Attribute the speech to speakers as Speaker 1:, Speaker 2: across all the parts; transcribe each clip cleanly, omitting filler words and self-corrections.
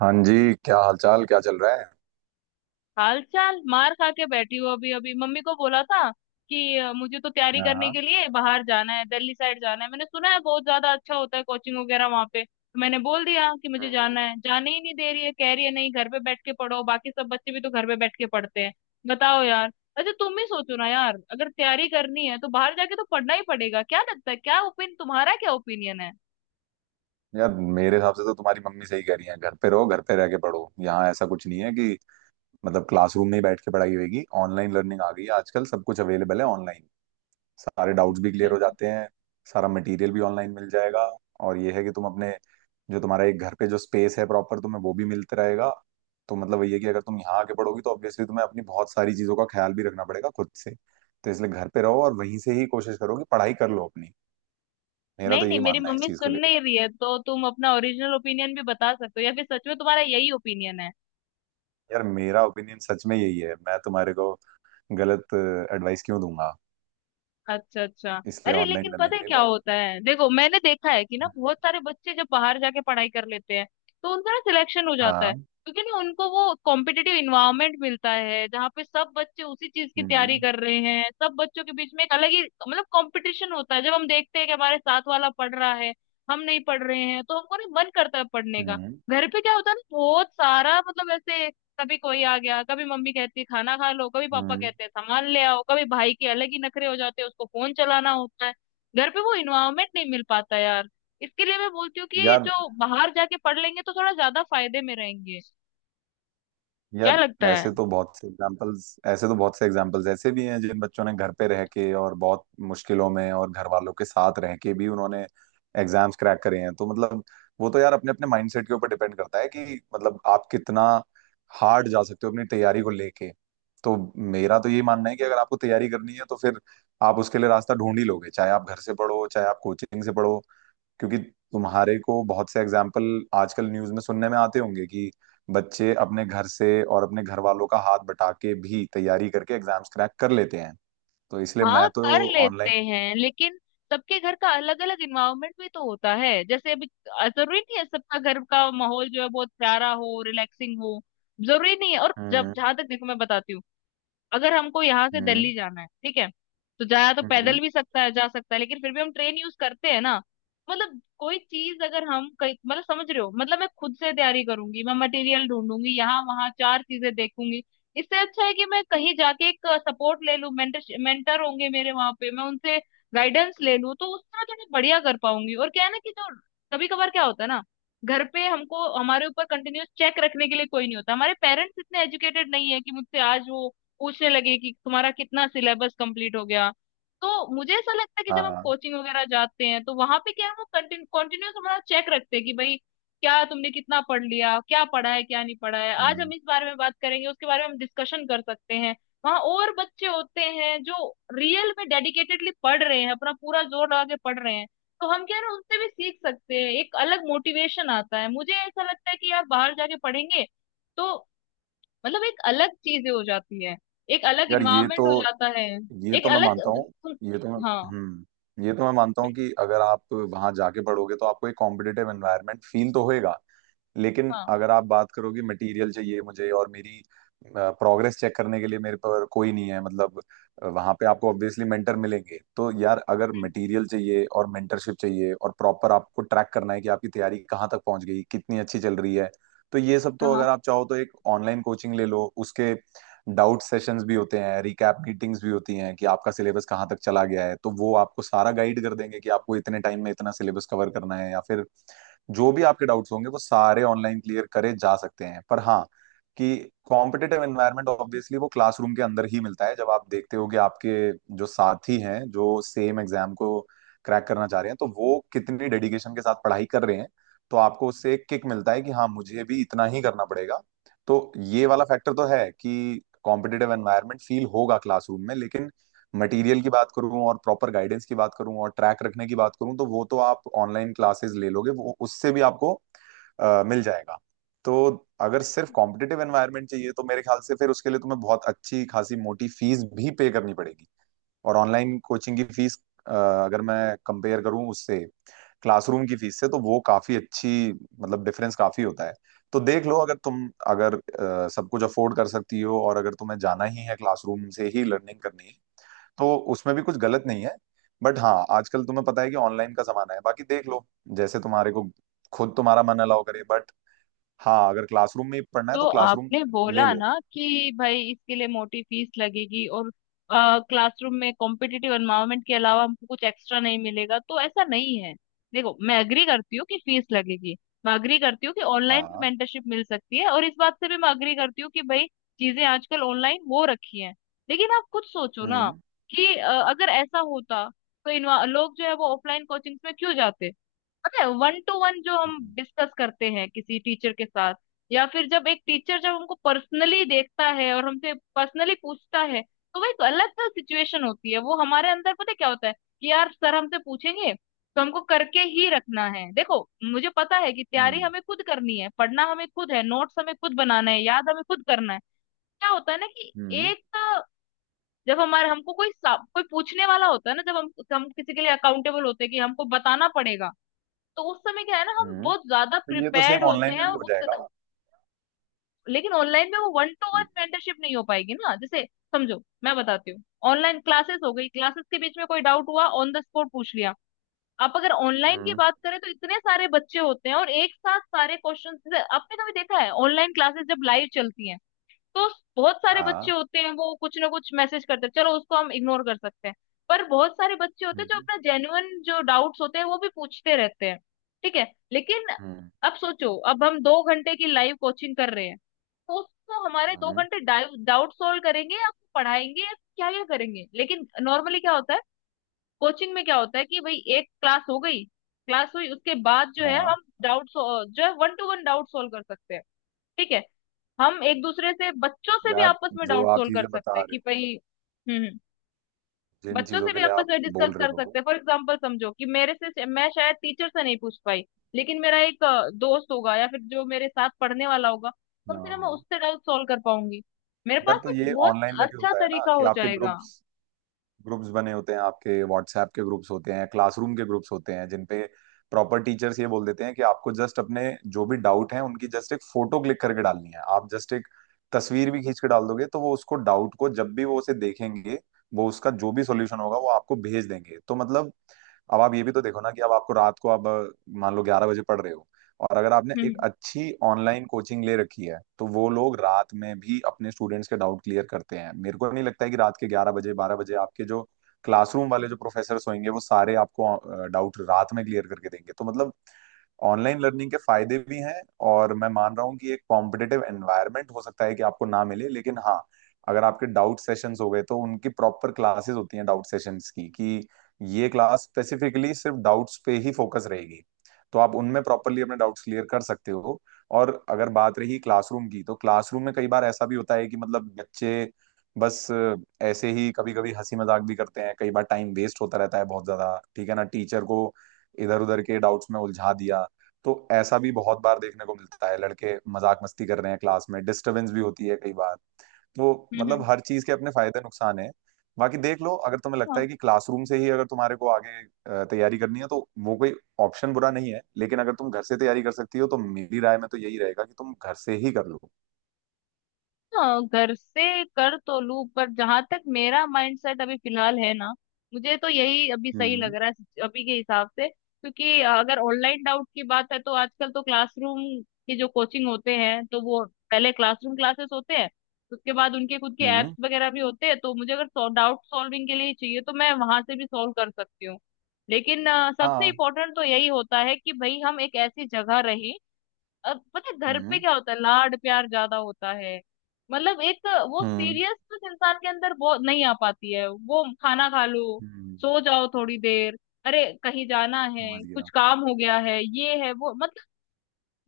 Speaker 1: हाँ जी, क्या हालचाल, क्या चल रहा है?
Speaker 2: हाल चाल मार खा के बैठी हूँ। अभी अभी मम्मी को बोला था कि मुझे तो तैयारी करने
Speaker 1: हाँ।
Speaker 2: के लिए बाहर जाना है, दिल्ली साइड जाना है। मैंने सुना है बहुत ज्यादा अच्छा होता है कोचिंग वगैरह वहां पे, तो मैंने बोल दिया कि मुझे
Speaker 1: हम्म।
Speaker 2: जाना है। जाने ही नहीं दे रही है, कह रही है नहीं घर पे बैठ के पढ़ो, बाकी सब बच्चे भी तो घर पे बैठ के पढ़ते हैं। बताओ यार। अच्छा, तुम ही सोचो ना यार, अगर तैयारी करनी है तो बाहर जाके तो पढ़ना ही पड़ेगा। क्या लगता है? क्या ओपिनियन तुम्हारा? क्या ओपिनियन है?
Speaker 1: यार, मेरे हिसाब से तो तुम्हारी मम्मी सही कह रही है। घर पे रहो, घर पे रह के पढ़ो। यहाँ ऐसा कुछ नहीं है कि मतलब क्लासरूम में ही बैठ के पढ़ाई होगी। ऑनलाइन लर्निंग आ गई है आजकल, सब कुछ अवेलेबल है ऑनलाइन। सारे डाउट्स भी
Speaker 2: अच्छा
Speaker 1: क्लियर हो
Speaker 2: अच्छा।
Speaker 1: जाते हैं। सारा मटेरियल भी ऑनलाइन मिल जाएगा। और ये है कि तुम अपने, जो तुम्हारा एक घर पे जो स्पेस है प्रॉपर, तुम्हें वो भी मिलता रहेगा। तो मतलब ये है कि अगर तुम यहाँ आके पढ़ोगी तो ऑब्वियसली तुम्हें अपनी बहुत सारी चीजों का ख्याल भी रखना पड़ेगा खुद से। तो इसलिए घर पे रहो और वहीं से ही कोशिश करो कि पढ़ाई कर लो अपनी। मेरा तो
Speaker 2: नहीं नहीं,
Speaker 1: यही
Speaker 2: मेरी
Speaker 1: मानना है इस
Speaker 2: मम्मी
Speaker 1: चीज को
Speaker 2: सुन
Speaker 1: लेके।
Speaker 2: नहीं रही है, तो तुम अपना ओरिजिनल ओपिनियन भी बता सकते हो, या फिर सच में तुम्हारा यही ओपिनियन है?
Speaker 1: यार, मेरा ओपिनियन सच में यही है। मैं तुम्हारे को गलत एडवाइस क्यों दूंगा?
Speaker 2: अच्छा अच्छा।
Speaker 1: इसलिए
Speaker 2: अरे
Speaker 1: ऑनलाइन
Speaker 2: लेकिन पता
Speaker 1: लर्निंग
Speaker 2: है
Speaker 1: ले
Speaker 2: क्या
Speaker 1: लो।
Speaker 2: होता है? देखो, मैंने देखा है कि ना,
Speaker 1: हम्म।
Speaker 2: बहुत सारे बच्चे जब बाहर जाके पढ़ाई कर लेते हैं तो उनका ना सिलेक्शन हो जाता है।
Speaker 1: हाँ।
Speaker 2: क्योंकि ना उनको वो कॉम्पिटिटिव इन्वायरमेंट मिलता है जहाँ पे सब बच्चे उसी चीज की तैयारी
Speaker 1: हम्म।
Speaker 2: कर रहे हैं। सब बच्चों के बीच में एक अलग ही मतलब कंपटीशन होता है। जब हम देखते हैं कि हमारे साथ वाला पढ़ रहा है, हम नहीं पढ़ रहे हैं, तो हमको ना मन करता है पढ़ने का।
Speaker 1: हम्म।
Speaker 2: घर पे क्या होता है ना, बहुत सारा मतलब ऐसे, कभी कोई आ गया, कभी मम्मी कहती है खाना खा लो, कभी पापा
Speaker 1: हम्म।
Speaker 2: कहते हैं सामान ले आओ, कभी भाई के अलग ही नखरे हो जाते हैं, उसको फोन चलाना होता है। घर पे वो इन्वायरमेंट नहीं मिल पाता यार। इसके लिए मैं बोलती हूँ कि ये
Speaker 1: यार।
Speaker 2: जो बाहर जाके पढ़ लेंगे तो थोड़ा ज्यादा फायदे में रहेंगे। क्या
Speaker 1: यार।
Speaker 2: लगता है?
Speaker 1: ऐसे तो बहुत से एग्जाम्पल्स ऐसे भी हैं जिन बच्चों ने घर पे रह के और बहुत मुश्किलों में और घर वालों के साथ रह के भी उन्होंने एग्जाम्स क्रैक करे हैं। तो मतलब वो तो यार अपने अपने माइंडसेट के ऊपर डिपेंड करता है कि मतलब आप कितना हार्ड जा सकते हो अपनी तैयारी को लेके। तो मेरा तो यही मानना है कि अगर आपको तैयारी करनी है तो फिर आप उसके लिए रास्ता ढूंढ ही लोगे, चाहे आप घर से पढ़ो, चाहे आप कोचिंग से पढ़ो। क्योंकि तुम्हारे को बहुत से एग्जाम्पल आजकल न्यूज में सुनने में आते होंगे कि बच्चे अपने घर से और अपने घर वालों का हाथ बटा के भी तैयारी करके एग्जाम्स क्रैक कर लेते हैं। तो इसलिए मैं
Speaker 2: हाँ
Speaker 1: तो
Speaker 2: कर लेते
Speaker 1: ऑनलाइन।
Speaker 2: हैं, लेकिन सबके घर का अलग अलग इन्वायरमेंट भी तो होता है। जैसे अभी जरूरी नहीं है सबका घर का माहौल जो है बहुत प्यारा हो, रिलैक्सिंग हो, जरूरी नहीं है। और जब,
Speaker 1: हम्म।
Speaker 2: जहां तक, देखो मैं बताती हूँ, अगर हमको यहाँ से
Speaker 1: हम्म।
Speaker 2: दिल्ली जाना है, ठीक है, तो जाया तो
Speaker 1: हम्म।
Speaker 2: पैदल भी सकता है, जा सकता है, लेकिन फिर भी हम ट्रेन यूज करते हैं ना। मतलब कोई चीज अगर हम कहीं, मतलब समझ रहे हो, मतलब मैं खुद से तैयारी करूंगी, मैं मटेरियल ढूंढूंगी, यहाँ वहाँ चार चीजें देखूंगी। इससे अच्छा है कि मैं कहीं जाके एक सपोर्ट ले लूं, मेंटर मेंटर होंगे मेरे वहां पे, मैं उनसे गाइडेंस ले लूं, तो उस तरह थोड़ा बढ़िया कर पाऊंगी। और क्या है ना कि जो कभी कभार क्या होता है ना, घर पे हमको, हमारे ऊपर कंटिन्यूअस चेक रखने के लिए कोई नहीं होता। हमारे पेरेंट्स इतने एजुकेटेड नहीं है कि मुझसे आज वो पूछने लगे कि तुम्हारा कितना सिलेबस कंप्लीट हो गया। तो मुझे ऐसा लगता है कि जब हम
Speaker 1: हाँ।
Speaker 2: कोचिंग वगैरह जाते हैं तो वहां पे क्या है, वो कंटिन्यूस हमारा चेक रखते हैं कि भाई क्या तुमने कितना पढ़ लिया, क्या पढ़ा है, क्या नहीं पढ़ा है, आज हम
Speaker 1: हम्म।
Speaker 2: इस बारे में बात करेंगे, उसके बारे में हम डिस्कशन कर सकते हैं। वहाँ और बच्चे होते हैं जो रियल में डेडिकेटेडली पढ़ रहे हैं, अपना पूरा जोर लगा के पढ़ रहे हैं। तो हम क्या है ना, उनसे भी सीख सकते हैं, एक अलग मोटिवेशन आता है। मुझे ऐसा लगता है कि यार बाहर जाके पढ़ेंगे तो मतलब एक अलग चीजें हो जाती है, एक अलग
Speaker 1: यार, ये
Speaker 2: इन्वायरमेंट
Speaker 1: तो
Speaker 2: हो जाता है,
Speaker 1: ये
Speaker 2: एक
Speaker 1: तो मैं
Speaker 2: अलग
Speaker 1: मानता
Speaker 2: मतलब
Speaker 1: हूँ।
Speaker 2: तुम।
Speaker 1: ये तो मैं
Speaker 2: हाँ।
Speaker 1: ये तो मैं मानता हूँ
Speaker 2: बिल-
Speaker 1: कि अगर आप वहां जाके पढ़ोगे तो आपको एक कॉम्पिटिटिव एनवायरनमेंट फील तो होएगा। लेकिन
Speaker 2: हाँ।
Speaker 1: अगर आप बात करोगे, मटेरियल चाहिए मुझे, और मेरी प्रोग्रेस चेक करने के लिए मेरे पर कोई नहीं है मतलब, वहां पे आपको ऑब्वियसली मेंटर मिलेंगे। तो यार, अगर
Speaker 2: हम्म,
Speaker 1: मटेरियल चाहिए और मेंटरशिप चाहिए और प्रॉपर आपको ट्रैक करना है कि आपकी तैयारी कहाँ तक पहुंच गई, कितनी अच्छी चल रही है, तो ये सब तो
Speaker 2: हाँ।
Speaker 1: अगर आप चाहो तो एक ऑनलाइन कोचिंग ले लो। उसके डाउट सेशंस भी होते हैं, रिकैप मीटिंग्स भी होती हैं कि आपका सिलेबस कहाँ तक चला गया है। तो वो आपको सारा गाइड कर देंगे कि आपको इतने टाइम में इतना सिलेबस कवर करना है, या फिर जो भी आपके डाउट्स होंगे वो सारे ऑनलाइन क्लियर करे जा सकते हैं। पर हाँ कि कॉम्पिटिटिव एनवायरनमेंट ऑब्वियसली वो क्लासरूम के अंदर ही मिलता है, जब आप देखते हो कि आपके जो साथी हैं, जो सेम एग्जाम को क्रैक करना चाह रहे हैं, तो वो कितनी डेडिकेशन के साथ पढ़ाई कर रहे हैं। तो आपको उससे एक किक मिलता है कि हाँ मुझे भी इतना ही करना पड़ेगा। तो ये वाला फैक्टर तो है कि कॉम्पिटिटिव एनवायरनमेंट फील होगा क्लासरूम में। लेकिन मटेरियल की बात करूं और प्रॉपर गाइडेंस की बात करूं और ट्रैक रखने की बात करूं, तो वो तो आप ऑनलाइन क्लासेस ले लोगे, वो उससे भी आपको मिल जाएगा। तो अगर सिर्फ कॉम्पिटिटिव एनवायरनमेंट चाहिए तो मेरे ख्याल से फिर उसके लिए तुम्हें बहुत अच्छी खासी मोटी फीस भी पे करनी पड़ेगी। और ऑनलाइन कोचिंग की फीस, अगर मैं कंपेयर करूं उससे, क्लासरूम की फीस से, तो वो काफी अच्छी मतलब डिफरेंस काफी होता है। तो देख लो, अगर तुम, अगर सब कुछ अफोर्ड कर सकती हो और अगर तुम्हें जाना ही है, क्लासरूम से ही लर्निंग करनी है, तो उसमें भी कुछ गलत नहीं है। बट हाँ, आजकल तुम्हें पता है कि ऑनलाइन का जमाना है। बाकी देख लो जैसे तुम्हारे को, खुद तुम्हारा मन अलाउ करे। बट हाँ, अगर क्लासरूम में ही पढ़ना है
Speaker 2: जो
Speaker 1: तो क्लासरूम
Speaker 2: आपने
Speaker 1: ले
Speaker 2: बोला
Speaker 1: लो।
Speaker 2: ना कि भाई इसके लिए मोटी फीस लगेगी और क्लासरूम में कॉम्पिटिटिव एनवायरनमेंट के अलावा हमको कुछ एक्स्ट्रा नहीं मिलेगा, तो ऐसा नहीं है। देखो, मैं अग्री करती हूँ कि फीस लगेगी, मैं अग्री करती हूँ कि ऑनलाइन भी
Speaker 1: हाँ।
Speaker 2: मेंटरशिप मिल सकती है, और इस बात से भी मैं अग्री करती हूँ कि भाई चीजें आजकल ऑनलाइन हो रखी हैं। लेकिन आप खुद सोचो ना
Speaker 1: हम्म।
Speaker 2: कि अगर ऐसा होता तो लोग जो है वो ऑफलाइन कोचिंग्स में क्यों जाते? पता है वन टू वन जो हम
Speaker 1: हम्म।
Speaker 2: डिस्कस करते हैं किसी टीचर के साथ, या फिर जब एक टीचर जब हमको पर्सनली देखता है और हमसे पर्सनली पूछता है, तो वो एक अलग सा सिचुएशन होती है। वो हमारे अंदर पता है क्या होता है कि यार सर हमसे पूछेंगे तो हमको करके ही रखना है। देखो, मुझे पता है कि तैयारी
Speaker 1: हम्म।
Speaker 2: हमें खुद करनी है, पढ़ना हमें खुद है, नोट्स हमें खुद बनाना है, याद हमें खुद करना है। क्या होता है ना कि
Speaker 1: हम्म।
Speaker 2: एक जब हमारे, हमको कोई कोई पूछने वाला होता है ना, जब हम किसी के लिए अकाउंटेबल होते हैं कि हमको बताना पड़ेगा, तो उस समय क्या है ना, हम
Speaker 1: हम्म।
Speaker 2: बहुत ज्यादा
Speaker 1: तो ये तो सेम
Speaker 2: प्रिपेयर्ड होते
Speaker 1: ऑनलाइन में
Speaker 2: हैं।
Speaker 1: भी
Speaker 2: और
Speaker 1: हो जाएगा।
Speaker 2: लेकिन ऑनलाइन में वो वन टू वन मेंटरशिप नहीं हो पाएगी ना। जैसे समझो, मैं बताती हूँ, ऑनलाइन क्लासेस हो गई, क्लासेस के बीच में कोई डाउट हुआ, ऑन द स्पॉट पूछ लिया। आप अगर ऑनलाइन की
Speaker 1: हम्म।
Speaker 2: बात करें तो इतने सारे बच्चे होते हैं, और एक साथ सारे क्वेश्चन, आपने कभी देखा है ऑनलाइन क्लासेस जब लाइव चलती हैं, तो बहुत सारे बच्चे
Speaker 1: हाँ।
Speaker 2: होते हैं वो कुछ ना कुछ मैसेज करते हैं। चलो उसको हम इग्नोर कर सकते हैं, पर बहुत सारे बच्चे होते हैं जो
Speaker 1: हम्म।
Speaker 2: अपना जेन्युइन जो डाउट्स होते हैं वो भी पूछते रहते हैं। ठीक है, लेकिन
Speaker 1: हम्म।
Speaker 2: अब सोचो, अब हम दो घंटे की लाइव कोचिंग कर रहे हैं, तो उसको हमारे दो
Speaker 1: हम्म।
Speaker 2: घंटे डाउट सॉल्व करेंगे, या पढ़ाएंगे, या क्या क्या करेंगे? लेकिन नॉर्मली क्या होता है, कोचिंग में क्या होता है कि भाई एक क्लास हो गई, क्लास हुई, उसके बाद जो है
Speaker 1: हाँ।
Speaker 2: हम डाउट जो है one to one doubt solve कर सकते हैं। ठीक है, हम एक दूसरे से, बच्चों से भी
Speaker 1: यार,
Speaker 2: आपस में
Speaker 1: जो
Speaker 2: डाउट
Speaker 1: आप
Speaker 2: सोल्व कर
Speaker 1: चीजें
Speaker 2: सकते
Speaker 1: बता
Speaker 2: हैं
Speaker 1: रहे
Speaker 2: कि
Speaker 1: हो,
Speaker 2: भाई। हम्म हम्म,
Speaker 1: जिन
Speaker 2: बच्चों
Speaker 1: चीजों
Speaker 2: से
Speaker 1: के
Speaker 2: भी
Speaker 1: लिए
Speaker 2: आपस
Speaker 1: आप
Speaker 2: में डिस्कस
Speaker 1: बोल रहे
Speaker 2: कर सकते
Speaker 1: हो।
Speaker 2: हैं। फॉर एग्जांपल, समझो कि मेरे से, मैं शायद टीचर से नहीं पूछ पाई, लेकिन मेरा एक दोस्त होगा, या फिर जो मेरे साथ पढ़ने वाला होगा, कम
Speaker 1: हाँ।
Speaker 2: से कम मैं
Speaker 1: हाँ।
Speaker 2: उससे डाउट सोल्व कर पाऊंगी। मेरे
Speaker 1: यार,
Speaker 2: पास
Speaker 1: तो
Speaker 2: एक
Speaker 1: ये
Speaker 2: बहुत
Speaker 1: ऑनलाइन में भी
Speaker 2: अच्छा
Speaker 1: होता है ना,
Speaker 2: तरीका
Speaker 1: कि
Speaker 2: हो
Speaker 1: आपके
Speaker 2: जाएगा।
Speaker 1: ग्रुप्स, बने होते हैं, आपके व्हाट्सएप के ग्रुप्स होते हैं, क्लासरूम के ग्रुप्स होते हैं, जिन पे प्रॉपर टीचर्स ये बोल देते हैं कि आपको जस्ट अपने जो भी डाउट हैं उनकी जस्ट एक फोटो क्लिक करके डालनी है। आप जस्ट एक तस्वीर भी खींच के डाल दोगे तो वो उसको डाउट को जब भी वो उसे देखेंगे, वो उसका जो भी सॉल्यूशन होगा वो आपको भेज देंगे। तो मतलब अब आप ये भी तो देखो ना कि अब आपको रात को, अब मान लो 11 बजे पढ़ रहे हो, और अगर आपने एक
Speaker 2: हम्म
Speaker 1: अच्छी ऑनलाइन कोचिंग ले रखी है तो वो लोग रात में भी अपने स्टूडेंट्स के डाउट क्लियर करते हैं। मेरे को नहीं लगता है कि रात के 11 बजे, 12 बजे, आपके जो क्लासरूम वाले जो प्रोफेसर्स होंगे वो सारे आपको डाउट रात में क्लियर करके देंगे। तो मतलब ऑनलाइन लर्निंग के फायदे भी हैं। और मैं मान रहा हूँ कि एक कॉम्पिटिटिव एनवायरनमेंट हो सकता है कि आपको ना मिले, लेकिन हाँ, अगर आपके डाउट सेशंस हो गए तो उनकी प्रॉपर क्लासेस होती हैं डाउट सेशंस की, कि ये क्लास स्पेसिफिकली सिर्फ डाउट्स पे ही फोकस रहेगी। तो आप उनमें प्रॉपरली अपने डाउट्स क्लियर कर सकते हो। और अगर बात रही क्लासरूम की, तो क्लासरूम में कई बार ऐसा भी होता है कि मतलब बच्चे बस ऐसे ही कभी कभी हंसी मजाक भी करते हैं। कई बार टाइम वेस्ट होता रहता है बहुत ज्यादा, ठीक है ना, टीचर को इधर उधर के डाउट्स में उलझा दिया। तो ऐसा भी बहुत बार देखने को मिलता है, लड़के मजाक मस्ती कर रहे हैं क्लास में, डिस्टरबेंस भी होती है कई बार वो,
Speaker 2: हम्म
Speaker 1: मतलब
Speaker 2: हम्म
Speaker 1: हर चीज के अपने फायदे नुकसान है। बाकी देख लो, अगर तुम्हें लगता
Speaker 2: हाँ।
Speaker 1: है कि क्लासरूम से ही अगर तुम्हारे को आगे तैयारी करनी है, तो वो कोई ऑप्शन बुरा नहीं है। लेकिन अगर तुम घर से तैयारी कर सकती हो तो मेरी राय में तो यही रहेगा कि तुम घर से ही कर लो।
Speaker 2: हाँ घर से कर तो लूँ, पर जहां तक मेरा माइंडसेट अभी फिलहाल है ना, मुझे तो यही अभी सही लग
Speaker 1: हम्म।
Speaker 2: रहा है। अभी के हिसाब से, क्योंकि अगर ऑनलाइन डाउट की बात है तो आजकल तो क्लासरूम की जो कोचिंग होते हैं तो वो पहले क्लासरूम क्लासेस होते हैं, उसके बाद उनके खुद के एप्स
Speaker 1: हम्म।
Speaker 2: वगैरह भी होते हैं। तो मुझे अगर डाउट सॉल्विंग के लिए चाहिए तो मैं वहां से भी सॉल्व कर सकती हूँ। लेकिन सबसे
Speaker 1: हाँ।
Speaker 2: इम्पोर्टेंट तो यही होता है कि भाई हम एक ऐसी जगह रहें। अब पता है घर पे
Speaker 1: हम्म।
Speaker 2: क्या होता है, लाड प्यार ज्यादा होता है। मतलब एक वो
Speaker 1: हम्म।
Speaker 2: सीरियसनेस इंसान के अंदर वो नहीं आ पाती है। वो खाना खा लो,
Speaker 1: हम्म।
Speaker 2: सो जाओ थोड़ी देर, अरे कहीं जाना है,
Speaker 1: समझ गया।
Speaker 2: कुछ काम हो गया है, ये है वो, मतलब।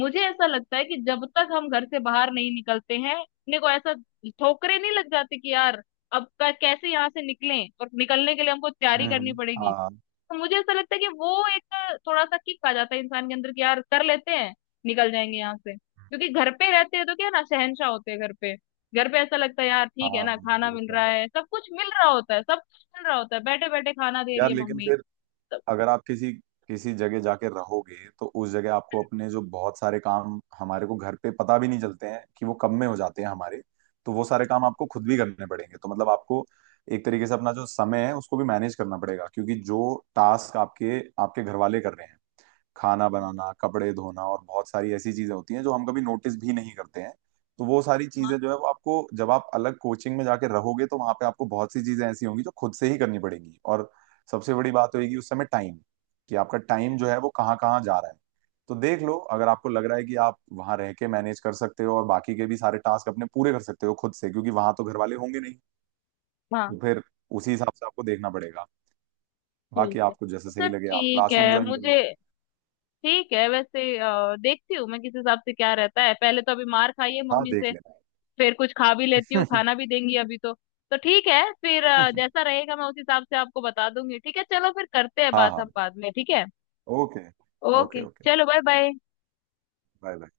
Speaker 2: मुझे ऐसा लगता है कि जब तक हम घर से बाहर नहीं निकलते हैं, अपने को ऐसा ठोकरे नहीं लग जाते कि यार अब कैसे यहाँ से निकलें और निकलने के लिए हमको तैयारी करनी
Speaker 1: हम्म।
Speaker 2: पड़ेगी।
Speaker 1: हाँ।
Speaker 2: तो मुझे ऐसा लगता है कि वो एक थोड़ा सा किक आ जाता है इंसान के अंदर कि यार कर लेते हैं, निकल जाएंगे यहाँ से। क्योंकि घर पे रहते हैं तो क्या ना, शहंशाह होते हैं घर पे। घर पे ऐसा लगता है यार ठीक है
Speaker 1: हाँ।
Speaker 2: ना, खाना
Speaker 1: ये
Speaker 2: मिल
Speaker 1: तो
Speaker 2: रहा
Speaker 1: है।
Speaker 2: है, सब कुछ मिल रहा होता है, सब कुछ मिल रहा होता है, बैठे बैठे खाना दे रही
Speaker 1: यार
Speaker 2: है
Speaker 1: लेकिन
Speaker 2: मम्मी,
Speaker 1: फिर
Speaker 2: सब।
Speaker 1: अगर आप किसी किसी जगह जाके रहोगे तो उस जगह आपको अपने, जो बहुत सारे काम हमारे को घर पे पता भी नहीं चलते हैं कि वो कब में हो जाते हैं हमारे, तो वो सारे काम आपको खुद भी करने पड़ेंगे। तो मतलब आपको एक तरीके से अपना जो समय है उसको भी मैनेज करना पड़ेगा, क्योंकि जो टास्क आपके आपके घर वाले कर रहे हैं, खाना बनाना, कपड़े धोना और बहुत सारी ऐसी चीजें होती हैं जो हम कभी नोटिस भी नहीं करते हैं। तो वो सारी
Speaker 2: हाँ
Speaker 1: चीजें जो है वो आपको, जब आप अलग कोचिंग में जाके रहोगे तो वहां पे आपको बहुत सी चीजें ऐसी होंगी जो खुद से ही करनी पड़ेंगी। और सबसे बड़ी बात होगी उस समय टाइम, कि आपका टाइम जो है वो कहाँ कहाँ जा रहा है। तो देख लो अगर आपको लग रहा है कि आप वहां रह के मैनेज कर सकते हो और बाकी के भी सारे टास्क अपने पूरे कर सकते हो खुद से, क्योंकि वहां तो घर वाले होंगे नहीं,
Speaker 2: हाँ,
Speaker 1: तो फिर उसी हिसाब से आपको देखना पड़ेगा।
Speaker 2: ठीक
Speaker 1: बाकी
Speaker 2: है।
Speaker 1: आपको जैसे
Speaker 2: अच्छा
Speaker 1: सही लगे, आप
Speaker 2: ठीक
Speaker 1: क्लासरूम
Speaker 2: है,
Speaker 1: ज्वाइन कर लो।
Speaker 2: मुझे, ठीक है वैसे, देखती हूँ मैं किस हिसाब से क्या रहता है। पहले तो अभी मार खाई है
Speaker 1: हाँ,
Speaker 2: मम्मी से,
Speaker 1: देख
Speaker 2: फिर कुछ खा भी लेती हूँ,
Speaker 1: लेना।
Speaker 2: खाना भी देंगी अभी तो। तो ठीक है, फिर जैसा रहेगा मैं उस हिसाब से आपको बता दूंगी, ठीक है? चलो फिर करते हैं
Speaker 1: हाँ।
Speaker 2: बात हम
Speaker 1: हाँ।
Speaker 2: बाद में, ठीक है?
Speaker 1: ओके। ओके।
Speaker 2: Okay,
Speaker 1: okay.
Speaker 2: चलो बाय बाय।
Speaker 1: Bye bye.